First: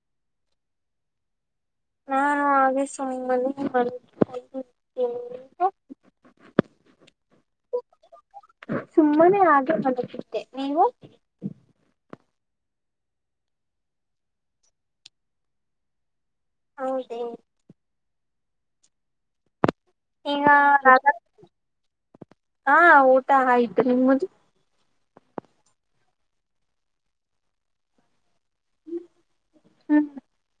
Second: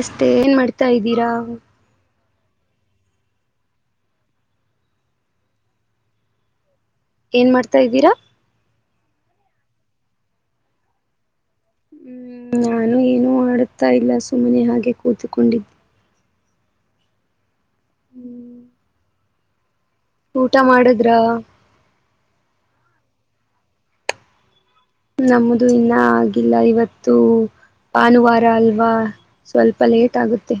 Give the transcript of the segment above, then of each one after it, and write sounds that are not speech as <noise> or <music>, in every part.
ಅಷ್ಟೆ ಏನ್ ಮಾಡ್ತಾ ಇದ್ದೀರಾ ನಾ ಆ ಸ್ವಾಯಲ್ಲಿ <unintelligible> ಏನ್ ಮಾಡ್ತಾ ಇದ್ದೀರಾ ಸುಮ್ಮನೆೇ ಆಿ ಬದುಕುತ್ತೆ ನೀವು ಹ್ಮ ನಾನು ಏನುೂ ಆಡುತ್ತಾ ಇಲ್ಲ ಸುಮ್ಮನೆ ಹಾಗೆ ಕೂತ್ಕೊಂಡಿದ್ದ ಹೌದ ಹ್ಞೂ ಈಗ ಮಾಡಿದ್ರ ಹಾ ಊಟ ಆಯ್ತು ನಿಮ್ದ್ ನಮ್ಮದು ಇನ್ನೂ ಆಗಿಲ್ಲ ಇವತ್ತು ಭಾನುವಾರ ಅಲ್ವಾ ಸ್ವಲ್ಪ ಹ್ಮ್ ಲೇಟ್ ಆಗುತ್ತೆ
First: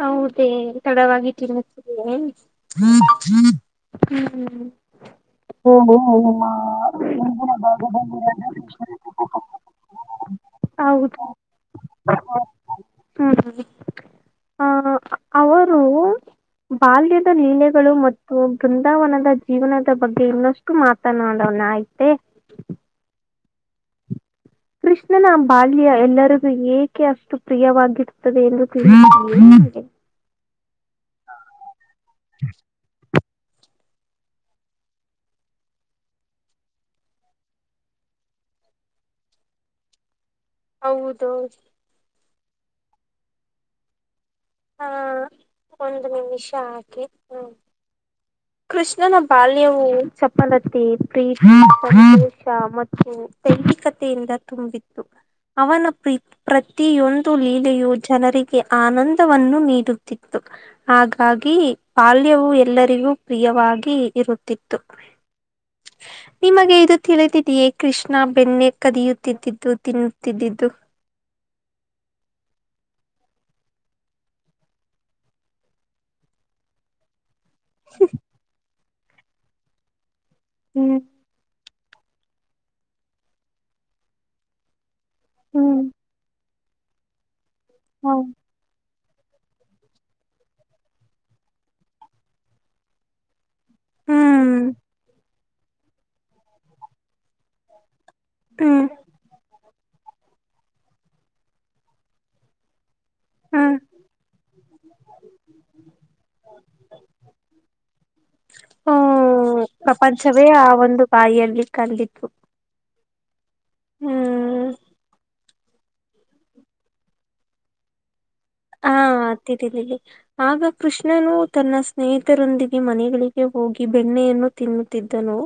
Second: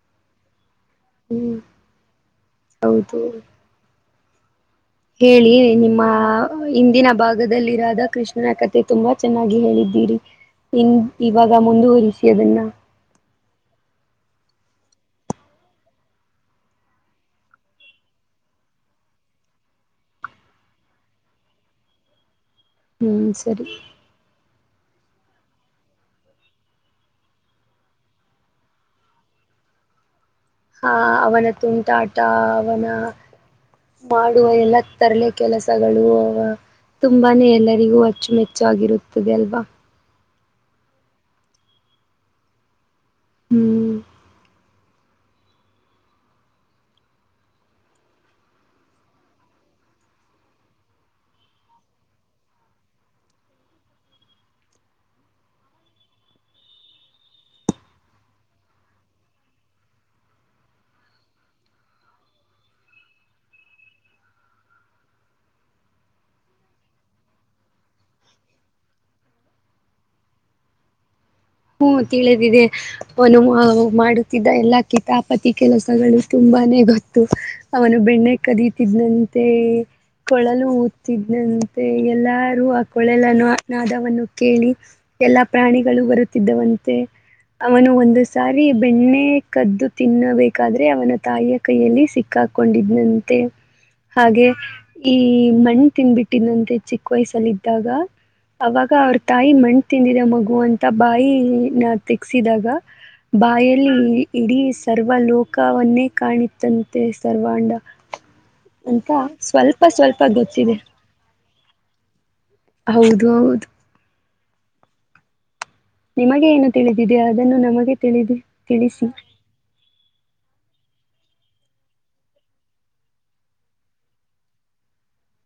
ಹೌದೇ ಹ್ಮ್ ತಡವಾಗಿಟ್ಟ ಹ್ಮ್ ಹೌದು ಹೇಳಿ ಓಹೋ ನಿಮ್ಮ ಹಿಂದಿನ ನಿಮ್ಮ ಭಾಗದಲ್ಲಿರದ ಮುಂದಿನ ಕೃಷ್ಣನ ಕತೆೆ ತುಂಬಾ ಭಾಗದಲ್ಲಿರೋದು ಚೆನ್ನಾಗಿ ಹೇಳಿದ್ದೀರಿ ಇನ್ ಹೌದು ಇವಾಗ ಮುಂದುವರಿಸಿ ಅದನ್ನ ಹ್ಮ ಹ ಆ ಅವರು ಬಾಲ್ಯದ ಲೀಲೆಗಳು ಮತ್ತು ಬೃಂದಾವನದ ಜೀವನದ ಬಗ್ಗೆ ಇನ್ನಷ್ಟು ಮಾತಾನಾೋಡವನ ಆಯ್ತೆ ಹ್ಮ್ ಸರಿ ಕೃಷ್ಣನ ಬಾಲ್ಯ ಎಲ್ಲರಿಗೂ ಏಕೆ ಅಷ್ಟು ಪ್ರಿಯವಾಗಿರುತ್ತದೆ ಎಂದು ತಿಳ ಹಾ ಅವನ ತುಂಟಾಟ ಅವನ ಮಾಡುವ ಎಲ್ಲ ತರಲೆ ಕೆಲಸಗಳು ಅವ ತುಂಬಾೇ ಎಲ್ಲರಿಗೂ ಅಚ್ಚುಮೆಚ್ಚಾಗಿರುತ್ತದೆ ಅಲ್ವಾ ಹೌದೌದು ಹೂ ಹಾ ಒಂದು ನಿಮಿಷ ಹಾಕಿ ಹ್ಮ ಕೃಷ್ಣನ ಬಾಲ್ಯವು ಚಪಲತೆ ಪ್ರೀತಿ ಸಂತೋಷ ಮತ್ತು ತೈಂಗಿಕತೆಯಿಂದ ತುಂಬಿತ್ತು ಅವನ ಪ್ರೀತಿ ಪ್ರತಿಯೊಂದು ಲೀಲೆಯು ಜನರಿಗೆ ಆನಂದವನ್ನು ನೀಡುತ್ತಿತ್ತು ಹಾಗಾಗಿ ಬಾಲ್ಯವು ಎಲ್ಲರಿಗೂ ಪ್ರಿಯವಾಗಿ ಇರುತ್ತಿತ್ತು ಹ ನಿಮಗೆ ಇದು ತಿಳಿದಿದೀಯೇ ಕೃಷ್ಣ ಬೆಣ್ಣೆ ಕದಿಯುತ್ತಿದ್ದಿದ್ದು ತಿನ್ನುತ್ತಿದ್ದಿದ್ದು ಹೂ ತಿಳದಿದೆ ಒನು ಮಾಡುತ್ತಿದ್ದ ಎಲ್ಲಾ ಕಿತಾಪತಿ ಕೆಲಸಗಳು ತುಂಬಾನೇ ಗೊತ್ತು ಅವನು ಬೆಣ್ಣೆ ಕದೀತಿದನಂತೆ ಕೊಳಲು ಹ್ಮ್ ಊತ ಇದ್ದಂತೆ ಎಲ್ಲಾರೂ ಆ ಕೊಳಲ ನ ನಾದವನ್ನು ಕೇಳಿ ಎಲ್ಲಾ ಹ್ಮ್ ಪ್ರಾಣಿಗಳು ಬರುತ್ತಿದ್ದವಂತೆ ಅವನು ಹೌ ಒಂದು ಸಾರಿ ಬೆಣ್ಣೆ ಕದ್ದು ತಿನ್ನಬೇಕಾದ್ರೆ ಅವನ ತಾಯಿಯ ಕೈಯಲ್ಲಿ ಸಿಕ್ಕಾಕೊಂಡಿದಂತೆ ಹಾಗೆ ಹ್ಮ್ ಈ ಮಣ್ಣು ತಿನ್ಬಿಟ್ಟಿದಂತೆ ಚಿಕ್ಕ ವಯಸ್ಸಲ್ಲಿದ್ದಾಗ ಹ್ಮ್ ಅವಾಗ ಅವ್ರ ತಾಯಿ ಮಣ್ು ತಿಂದಿದೆ ಮಗು ಅಂತ ಬಾಯಿನ ತೆಗ್ಸಿದಾಗ ಹ್ಮ್ ಬಾಯಲ್ಲಿ ಇಡೀ ಸರ್ವ ಲೋಕವನ್ನೇ ಕಾಣಿತಂತೆ ಸರ್ವಾಂಡ ಹೂ ಅಂತ ಸ್ವಲ್ಪ ಸ್ವಲ್ಪ ಪ್ರಪಂಚವೇ ಆ ಗೊತ್ತಿದೆ ಒಂದು ಬಾಯಿಯಲ್ಲಿ ಕಂಡಿತ್ತು ಹೌದು ಹೌದು ಹೂ ನಿಮಗೆ ಏನು ತಿಳಿದಿದೆ ಅದನ್ನು ನಮಗೆ ತಿಳಿದ ತಿಳಿಸಿ ಮಾತಿದ್ದನಿ <unintelligible> ಆಗ ಕೃಷ್ಣನು ತನ್ನ ಸ್ನೇಹಿತರೊಂದಿಗೆ ಮನೆಗಳಿಗೆ ಹೋಗಿ ಬೆಣ್ಣೆಯನ್ನು ತಿನ್ನುತ್ತಿದ್ದನು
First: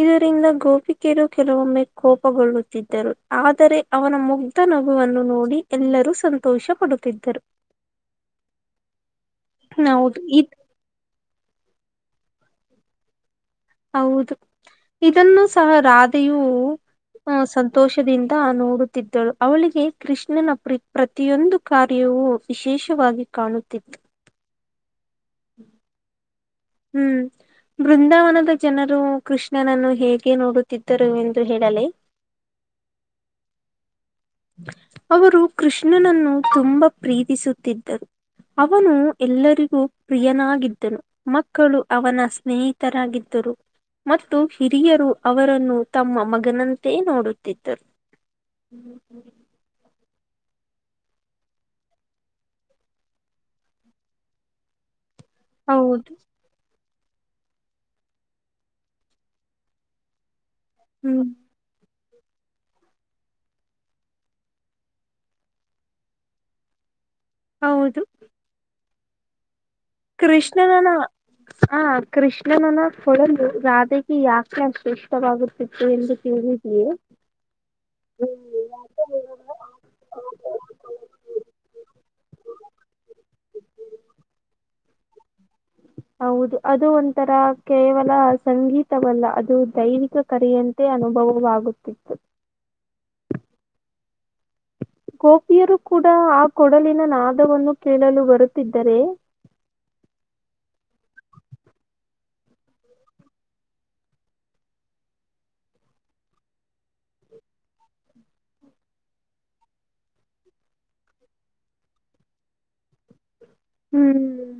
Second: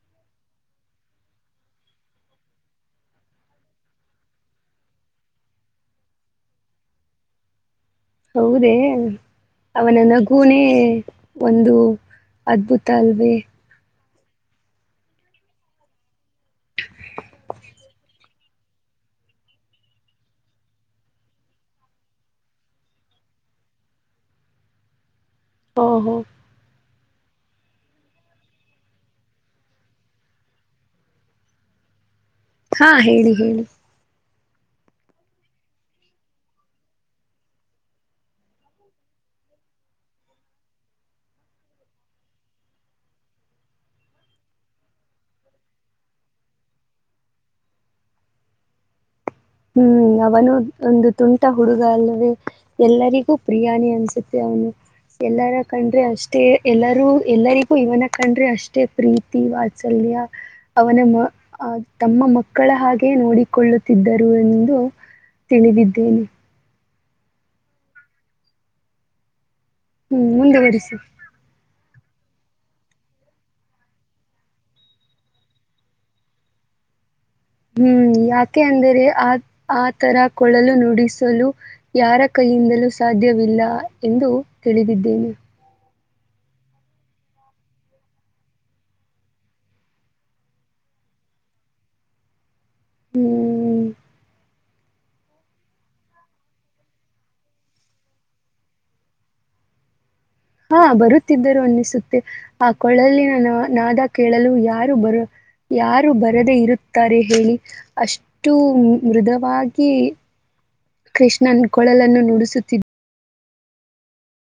ಇದರಿಂದ ಗೋಪಿಕೆರು ಕೆಲವೊಮ್ಮೆ ಕೋಪಗೊಳ್ಳುತ್ತಿದ್ದರು ಆದರೆ ಅವನ ಮುಗ್ಧ ನಗುವನು ನೋಡಿ ಎಲ್ಲರೂ ಸಂತೋಷ ಪಡುತ್ತಿದ್ದರು ಹೌದೇ ಅವನ ಹೌದು ಇದ್ ನಗುನೇ ಒಂದು ಅದ್ಭುತ ಅಲ್ವೇ ಹೌದು ಇದನ್ನು ಸಹ ರಾಧೆಯು ಹ ಸಂತೋಷದಿಂದ ನೋಡುತ ಳು ಅವಳಿಗೆ ಕೃಷ್ಣನ ಪ್ರ ಪ್ರತಿಯೊಂದು ಕಾರ್ಯವೂ ವಿಶೇಷವಾಗಿ ಕಾಣುತ್ತಿತ್ತು ಹಓ ಹೋ ಹೂ ಬೃಂದಾವನದ ಜನರು ಕೃಷ್ಣನನ್ನು ಹೇಗೆ ನೋಡುತ್ತಿದ್ದರು ಎಂದು ಹೇಳಲಿ ಹಾ ಹೇಳಿ ಹೇಳಿ ಅವರು ಕೃಷ್ಣನನ್ನು ತುಂಬಾ ಪ್ರೀತಿಸುತ್ತಿದ್ದರು ಅವನು ಎಲ್ಲರಿಗೂ ಪ್ರಿಯನಾಗಿದ್ದನು ಮಕ್ಕಳು ಅವನ ಸ್ನೇಹಿತರಾಗಿದ್ದರು ಮತ್ತು ಹಿರಿಯರು ಅವರನ್ನು ತಮ್ಮ ಮಗನಂತೆ ನೋಡುತ್ತಿದ್ದರು ಹೂ ಹೂ ಅವನು ಒಂದು ತುಂಟ ಹುಡುಗ ಅಲ್ಲವೆ ಎಲ್ಲರಿಗೂ ಪ್ರಿಯಾನಿ ಅನ್ಸುತ್ತೆ ಅವನು ಎಲ್ಲರ ಕಂಡ್ರೆ ಹೌದು ಅಷ್ಟೇ ಎಲ್ಲರೂ ಎಲ್ಲರಿಗೂ ಇವನ ಕಂಡ್ರೆ ಅಷ್ಟೇ ಪ್ರೀತಿ ವಾತ್ಸಲ್ಯ ಅವನ ಹ್ಮ್ ಮ ಆ ತಮ್ಮ ಮಕ್ಕಳ ಹಾಗೆ ನೋಡಿಕೊಳ್ಳುತ್ತಿದ್ದರು ಎಂದು ತಿಳಿದಿದ್ದೇನೆ ಹೌದು ಹ್ಮ್ ಕೃಷ್ಣನನ ಮುಂದುವರಿಸಿ ಹ ಕೃಷ್ಣನನ್ನ ಕೊಡದು ರಾಧೆಗೆ ಯಾಕೆ ಅಷ್ಟು ಇಷ್ಟವಾಗುತ್ತಿತ್ತು ಎಂದು ತಿೇಳಿದೇ ಹ್ಮ್ ಯಾಕೆ ಅಂದರೆ ಆ ಆ ತರ ಕೊಳಲು ನುಡಿಸಲು ಯಾರ ಕೈಯಿಂದಲೂ ಸಾಧ್ಯವಿಲ್ಲ ಎಂದು ತಿಳಿದಿದ್ದೇನೆ ಹೌದು ಅದು ಒಂಥರ ಕೇವಲ ಸಂಗೀತವಲ್ಲ ಅದು ದೈವಿಕ ಕರೆಯಂತ ಅನುಭವವಾಗುತ್ತಿತ್ತು ಹ್ಮ್.... ಗೋಪಿಯರು ಕೂಡ ಆ ಕೊಡಲಿನ ನಾದವನ್ನು ಕೇಳಲು ಬರುತ್ತಿದ್ದರೆ ಹಾ ಬರುತ್ತಿದ್ದರು ಅನ್ನಿಸುತ್ತೆ ಆ ಕೊೊಳ್ಳಲ್ಲಿಿನ ನ ನಾದ ಕೇಳಲು ಯಾರು ಬರು ಯಾರು ಬರದೆೇ ಇರುತ್ತಾರೆ ಹೇಳಿ ಅಷ್ಟು ಮೃದವಾಗಿ ಕೃಷ್ಣನ್ ಕೊಳಲನ್ನು ನುಡಿಸುತ್ತಿದ್ದ ಹ್ಮ್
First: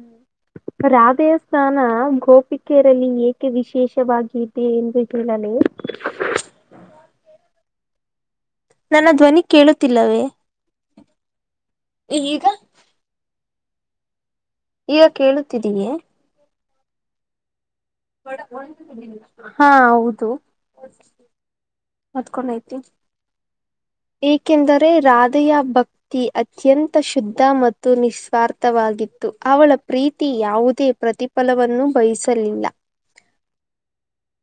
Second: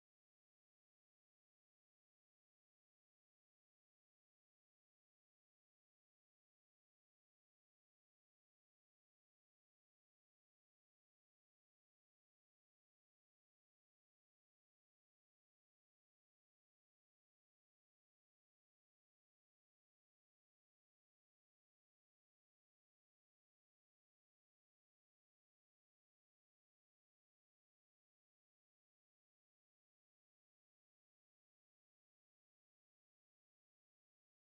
ರಾಧೆಯ ಸ್ಥಾನ ಗೋಪಿಕೆಯರಲ್ಲಿ ಏಕೆ ವಿಶೇಷವಾಗಿದೆ ಎಂದು ಹೇಳಲು ನನ್ನ ಧ್ವನಿ ಕೇಳುತ್ತಿಲ್ಲವೇ ಈಗ ಈಗ ಕೇಳುತ್ತಿದೀಯೇ <inaudible> ಹಾ ಹೌದು ಮತ್ಕೊಂಡೈತಿ ಏಕೆಂದರೆ ರಾಧೆಯ ಭಕ್ತಿ- ಅತ್ಯಂತ ಶುದ್ಧ ಮತ್ತು ನಿಸ್ವಾರ್ಥವಾಗಿತ್ತು ಅವಳ ಪ್ರೀತಿ ಯಾವುದೇ ಪ್ರತಿ- ಫಲವನ್ನು ಬಯಸಲಿಲ್ಲ